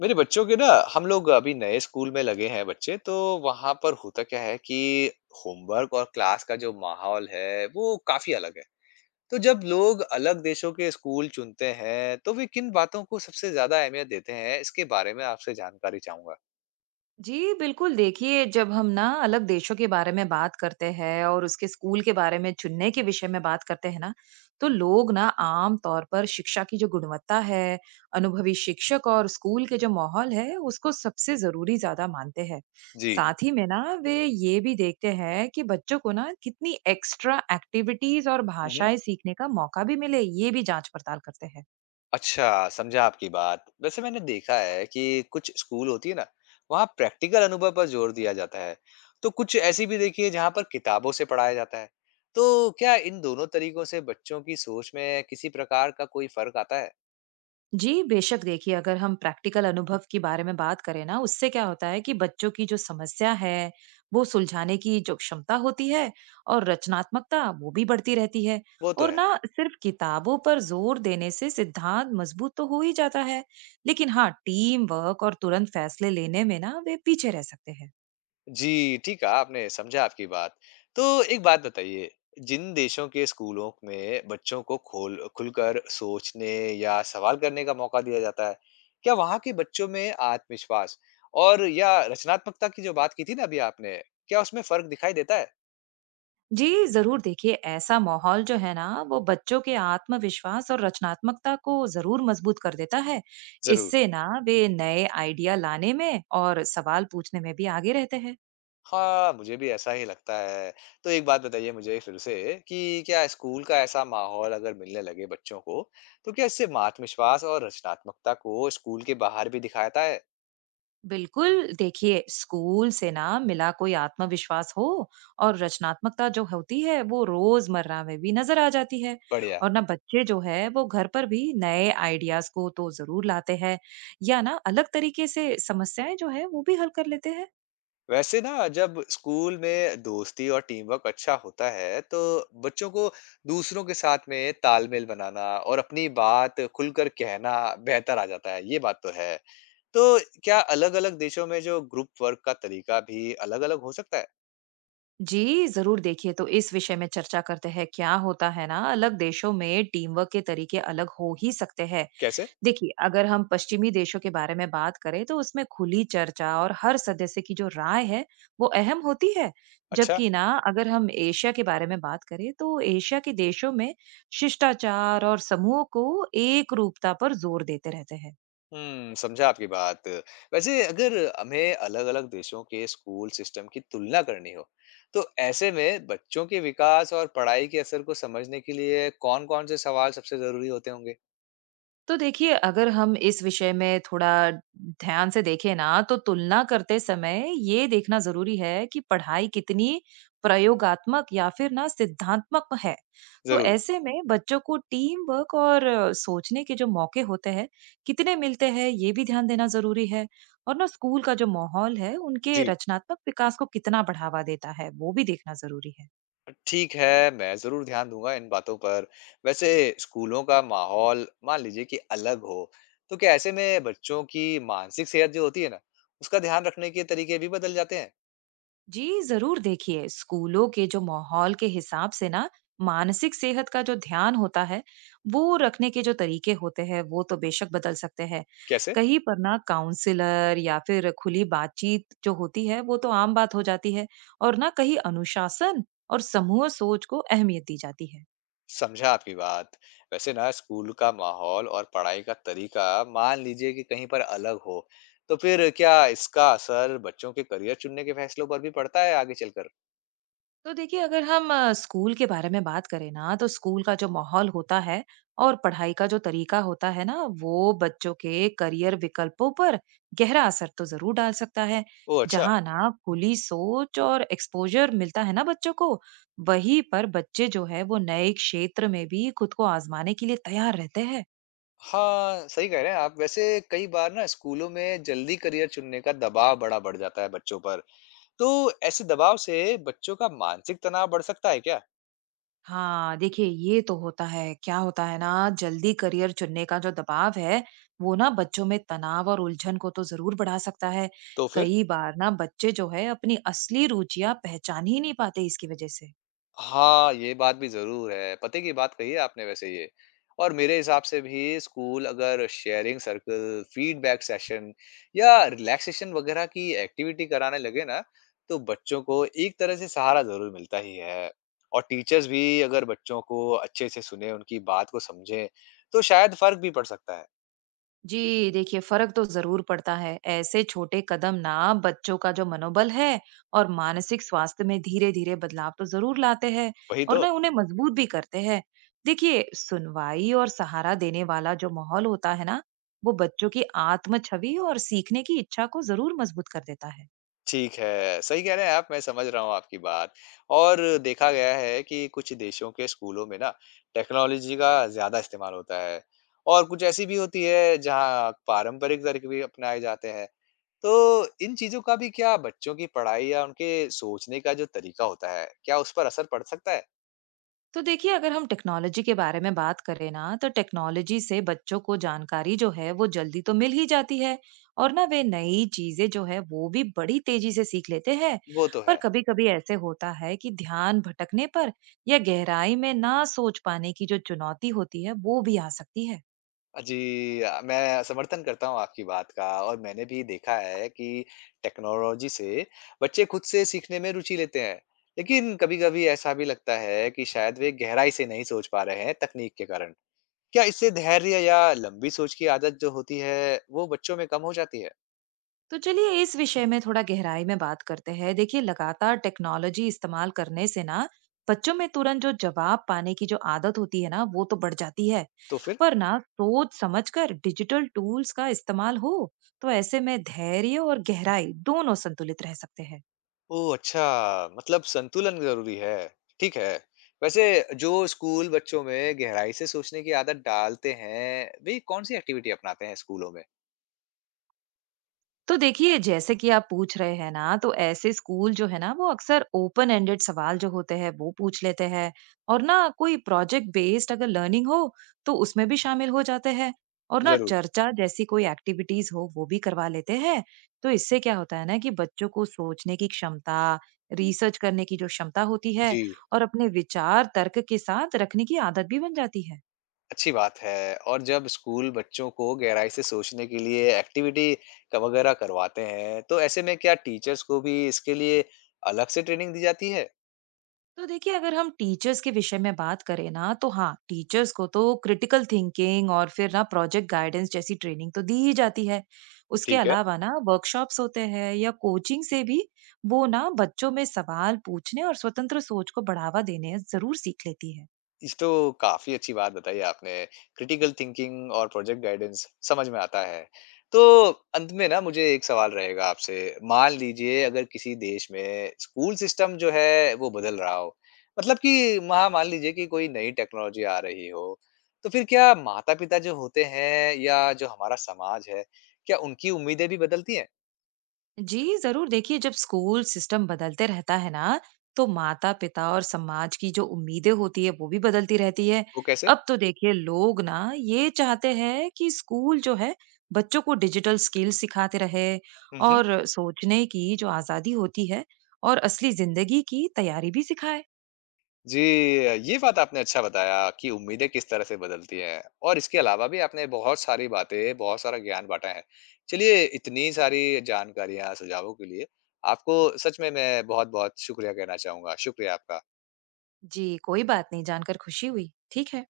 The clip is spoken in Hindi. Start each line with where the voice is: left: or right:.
left: मेरे बच्चों के ना। हम लोग अभी नए स्कूल में लगे हैं बच्चे तो वहां पर होता क्या है कि होमवर्क और क्लास का जो माहौल है वो काफी अलग है। तो जब लोग अलग देशों के स्कूल चुनते हैं तो वे किन बातों को सबसे ज्यादा अहमियत देते हैं इसके बारे में आपसे जानकारी चाहूंगा।
right: जी, बिल्कुल देखिए, जब हम ना अलग देशों के बारे में बात करते हैं और उसके स्कूल के बारे में चुनने के विषय में बात करते हैं ना, तो लोग ना आम तौर पर शिक्षा की जो गुणवत्ता है, अनुभवी शिक्षक और स्कूल के जो माहौल है, उसको सबसे ज़रूरी ज़्यादा मानते हैं।
left: जी।
right: साथ ही में ना वे ये भी देखते हैं कि बच्चों को ना कितनी एक्स्ट्रा एक्टिविटीज़ और भाषाएँ सीखने का मौका भी मिले, ये भी जाँच-पड़ताल करते हैं।
left: अच्छा, समझा आपकी बात। वैसे मैंने देखा है कि कुछ स्कूल होती है ना, वहाँ प्रैक्टिकल अनुभव पर जोर दिया जाता है। तो कुछ ऐसी भी देखी है जहाँ पर किताबों से पढ़ाया जाता है। तो क्या इन दोनों तरीकों से बच्चों की सोच में किसी प्रकार का कोई फ़र्क आता है?
right: जी, बेशक देखिए अगर हम प्रैक्टिकल अनुभव के बारे में बात करें ना, उससे क्या होता है कि बच्चों की जो समस्या है, वो सुलझाने की जो क्षमता होती है और रचनात्मकता वो भी बढ़ती रहती है।
left: वो तो
right: और
left: है।
right: ना सिर्फ किताबों पर जोर देने से सिद्धांत मजबूत तो हो ही जाता है, लेकिन हाँ, टीम वर्क और तुरंत फैसले लेने में ना वे पीछे रह सकते हैं।
left: जी, ठीक कहा आपने, समझा आपकी बात। तो एक बात बताइए, जिन देशों के स्कूलों में बच्चों को खोल खुलकर सोचने या सवाल करने का मौका दिया जाता है, क्या वहाँ के बच्चों में आत्मविश्वास और या रचनात्मकता की जो बात की थी ना अभी आपने, क्या उसमें फ़र्क दिखाई देता है?
right: जी, ज़रूर देखिए ऐसा माहौल जो है ना वो बच्चों के आत्मविश्वास और रचनात्मकता को ज़रूर मजबूत कर देता है।
left: ज़रूर।
right: इससे ना वे नए आइडिया लाने में और सवाल पूछने में भी आगे रहते हैं।
left: हाँ, मुझे भी ऐसा ही लगता है। तो एक बात बताइए मुझे फिर से कि क्या स्कूल का ऐसा माहौल अगर मिलने लगे बच्चों को, तो क्या इससे आत्मविश्वास और रचनात्मकता को स्कूल के बाहर भी दिखाता है?
right: बिल्कुल देखिए, स्कूल से ना मिला कोई आत्मविश्वास हो और रचनात्मकता जो होती है वो रोजमर्रा में भी नजर आ जाती है।
left: बढ़िया।
right: और ना बच्चे जो है वो घर पर भी नए आइडियाज को तो जरूर लाते हैं या ना अलग तरीके से समस्याएं जो है वो भी हल कर लेते हैं।
left: वैसे ना जब स्कूल में दोस्ती और टीम वर्क अच्छा होता है तो बच्चों को दूसरों के साथ में तालमेल बनाना और अपनी बात खुलकर कहना बेहतर आ जाता है, ये बात तो है। तो क्या अलग अलग देशों में जो ग्रुप वर्क का तरीका भी अलग अलग हो सकता है?
right: जी, ज़रूर देखिए, तो इस विषय में चर्चा करते हैं। क्या होता है ना, अलग देशों में टीम वर्क के तरीके अलग हो ही सकते हैं।
left: कैसे?
right: देखिए, अगर हम पश्चिमी देशों के बारे में बात करें तो उसमें खुली चर्चा और हर सदस्य की जो राय है, वो अहम होती है।
left: अच्छा।
right: जबकि ना अगर हम एशिया के बारे में बात करें तो एशिया के देशों में शिष्टाचार और समूह को एक रूपता पर जोर देते रहते हैं।
left: हुँ, समझा आपकी बात। वैसे अगर हमें अलग-अलग देशों के स्कूल सिस्टम की तुलना करनी हो, तो ऐसे में बच्चों के विकास और पढ़ाई के असर को समझने के लिए कौन-कौन से सवाल सबसे ज़रूरी होते होंगे?
right: तो देखिए, अगर हम इस विषय में थोड़ा ध्यान से देखें ना, तो तुलना करते समय ये देखना ज़रूरी है कि पढ़ाई कितनी प्रयोगात्मक या फिर ना सिद्धांत्मक है। तो
left: ज़रूर।
right: ऐसे में बच्चों को टीम वर्क और सोचने के जो मौके होते हैं, कितने मिलते हैं, ये भी ध्यान देना ज़रूरी है। और ना स्कूल का जो माहौल है, उनके
left: जी।
right: रचनात्मक विकास को कितना बढ़ावा देता है, वो भी देखना ज़रूरी है।
left: ठीक है, मैं ज़रूर ध्यान दूँगा इन बातों पर। वैसे स्कूलों का माहौल मान लीजिए कि अलग हो, तो क्या ऐसे में बच्चों की मानसिक सेहत जो होती है ना, उसका ध्यान रखने के तरीके भी बदल जाते हैं?
right: जी, जरूर देखिए, स्कूलों के जो माहौल के हिसाब से ना मानसिक सेहत का जो ध्यान होता है वो रखने के जो तरीके होते हैं वो तो बेशक बदल सकते हैं।
left: कैसे?
right: कहीं पर ना काउंसलर या फिर खुली बातचीत जो होती है वो तो आम बात हो जाती है और ना कहीं अनुशासन और समूह सोच को अहमियत दी जाती है।
left: समझा आपकी बात। वैसे ना स्कूल का माहौल और पढ़ाई का तरीका मान लीजिए कि कहीं पर अलग हो, तो फिर क्या इसका असर बच्चों के करियर चुनने के फैसलों पर भी पड़ता है आगे चलकर?
right: तो देखिए, अगर हम स्कूल के बारे में बात करें ना तो स्कूल का जो माहौल होता है और पढ़ाई का जो तरीका होता है ना वो बच्चों के करियर विकल्पों पर गहरा असर तो जरूर डाल सकता है।
left: ओह अच्छा!
right: जहाँ ना खुली सोच और एक्सपोजर मिलता है ना बच्चों को, वहीं पर बच्चे जो है वो नए क्षेत्र में भी खुद को आजमाने के लिए तैयार रहते हैं।
left: हाँ, सही कह रहे हैं आप। वैसे कई बार ना स्कूलों में जल्दी करियर चुनने का दबाव बड़ा बढ़ जाता है बच्चों पर। तो ऐसे दबाव से बच्चों का मानसिक तनाव बढ़ सकता है क्या?
right: हाँ, देखिए ये तो होता है। क्या होता है ना, जल्दी करियर चुनने का जो दबाव है, वो ना बच्चों में तनाव और उलझन को तो ज़रूर बढ़ा सकता है।
left: तो फिर?
right: कई बार ना बच्चे जो है अपनी असली रुचियाँ पहचान ही नहीं पाते इसकी वज़ह से।
left: हाँ, ये बात भी ज़रूर है। पते की बात कही है आपने वैसे ये। और मेरे हिसाब से भी स्कूल अगर शेयरिंग सर्कल, फीडबैक सेशन या रिलैक्सेशन वगैरह की एक्टिविटी कराने लगे ना, तो बच्चों को एक तरह से सहारा ज़रूर मिलता ही है। और टीचर्स भी अगर बच्चों को अच्छे से सुने, उनकी बात को समझें, तो शायद फ़र्क भी पड़ सकता है।
right: जी, देखिए फर्क तो जरूर पड़ता है, ऐसे छोटे कदम ना बच्चों का जो मनोबल है और मानसिक स्वास्थ्य में धीरे धीरे बदलाव तो जरूर लाते हैं।
left: वही
right: और
left: तो।
right: ना उन्हें मजबूत भी करते हैं। देखिए, सुनवाई और सहारा देने वाला जो माहौल होता है ना वो बच्चों की आत्म छवि और सीखने की इच्छा को जरूर मजबूत कर देता है।
left: ठीक है, सही कह रहे हैं आप, मैं समझ रहा हूँ आपकी बात। और देखा गया है कि कुछ देशों के स्कूलों में ना टेक्नोलॉजी का ज़्यादा इस्तेमाल होता है और कुछ ऐसी भी होती है जहाँ पारंपरिक तरीके भी अपनाए जाते हैं। तो इन चीज़ों का भी क्या बच्चों की पढ़ाई या उनके सोचने का जो तरीका होता है, क्या उस पर असर पड़ सकता है?
right: तो देखिए, अगर हम टेक्नोलॉजी के बारे में बात करें ना तो टेक्नोलॉजी से बच्चों को जानकारी जो है वो जल्दी तो मिल ही जाती है और ना वे नई चीजें जो है वो भी बड़ी तेजी से सीख लेते हैं।
left: वो तो
right: पर
left: है।
right: कभी कभी ऐसे होता है कि ध्यान भटकने पर या गहराई में ना सोच पाने की जो चुनौती होती है वो भी आ सकती है।
left: जी, मैं समर्थन करता हूँ आपकी बात का और मैंने भी देखा है कि टेक्नोलॉजी से बच्चे खुद से सीखने में रुचि लेते हैं। लेकिन कभी-कभी ऐसा भी लगता है कि शायद वे गहराई से नहीं सोच पा रहे हैं तकनीक के कारण। क्या इससे धैर्य या लंबी सोच की आदत जो होती है, वो बच्चों में कम हो जाती है?
right: तो चलिए, इस विषय में थोड़ा गहराई में बात करते हैं। देखिए, लगातार टेक्नोलॉजी इस्तेमाल करने से ना बच्चों में तुरंत जो जवाब पाने की जो आदत होती है ना वो तो बढ़ जाती है।
left: तो फिर?
right: पर ना सोच समझकर डिजिटल टूल्स का इस्तेमाल हो तो ऐसे में धैर्य और गहराई दोनों संतुलित रह सकते हैं।
left: ओह! अच्छा, मतलब संतुलन ज़रूरी है। ठीक है। वैसे जो स्कूल बच्चों में गहराई से सोचने की आदत डालते हैं, वे कौन-सी एक्टिविटी अपनाते हैं स्कूलों में?
right: तो देखिए, जैसे कि आप पूछ रहे हैं ना, तो ऐसे स्कूल जो है ना, वो अक्सर ओपन एंडेड सवाल जो होते हैं, वो पूछ लेते हैं और ना कोई प्रोजेक्ट बेस्ड अगर लर्निंग हो, तो उसमें भी शामिल हो जाते हैं और ना
left: ज़रूर।
right: चर्चा जैसी कोई एक्टिविटीज हो, वो भी करवा लेते हैं। तो इससे क्या होता है ना कि बच्चों को सोचने की क्षमता, रिसर्च करने की जो क्षमता होती है
left: जी।
right: और अपने विचार तर्क के साथ रखने की आदत भी बन जाती है।
left: अच्छी बात है। और जब स्कूल बच्चों को गहराई से सोचने के लिए एक्टिविटी क वगैरह करवाते हैं, तो ऐसे में क्या टीचर्स को भी इसके लिए अलग से ट्रेनिंग दी जाती है?
right: तो देखिए, अगर हम टीचर्स के विषय में बात करें ना तो हाँ, टीचर्स को तो क्रिटिकल थिंकिंग और फिर ना प्रोजेक्ट गाइडेंस जैसी ट्रेनिंग तो दी ही जाती है। उसके
left: ठीक है।
right: अलावा ना वर्कशॉप्स होते हैं या कोचिंग से भी वो ना बच्चों में सवाल पूछने और स्वतंत्र सोच को बढ़ावा देने जरूर सीख लेती है।
left: इस तो काफ़ी अच्छी बात बताई आपने। क्रिटिकल थिंकिंग और प्रोजेक्ट गाइडेंस समझ में आता है। तो अंत में ना मुझे एक सवाल रहेगा आपसे। मान लीजिए अगर किसी देश में स्कूल सिस्टम जो है वो बदल रहा हो, मतलब कि वहाँ मान लीजिए कि कोई नई टेक्नोलॉज़ी आ रही हो, तो फिर क्या माता-पिता जो होते हैं या जो हमारा समाज है, क्या उनकी उम्मीदें भी बदलती हैं?
right: जी, जरूर देखिए, जब स्कूल सिस्टम बदलते रहता है ना तो माता पिता और समाज की जो उम्मीदें होती है वो भी बदलती रहती है।
left: वो कैसे?
right: अब तो देखिए, लोग ना ये चाहते हैं कि स्कूल जो है बच्चों को डिजिटल स्किल सिखाते रहे
left: हुँ, हुँ।
right: और सोचने की जो आजादी होती है और असली जिंदगी की तैयारी भी सिखाए।
left: जी, ये बात आपने अच्छा बताया कि उम्मीदें किस तरह से बदलती हैं और इसके अलावा भी आपने बहुत सारी बातें, बहुत सारा ज्ञान बाँटा है। चलिए, इतनी सारी जानकारियाँ, सुझावों के लिए आपको सच में मैं बहुत-बहुत शुक्रिया कहना चाहूँगा। शुक्रिया आपका।
right: जी, कोई बात नहीं, जानकर खुशी हुई। ठीक है।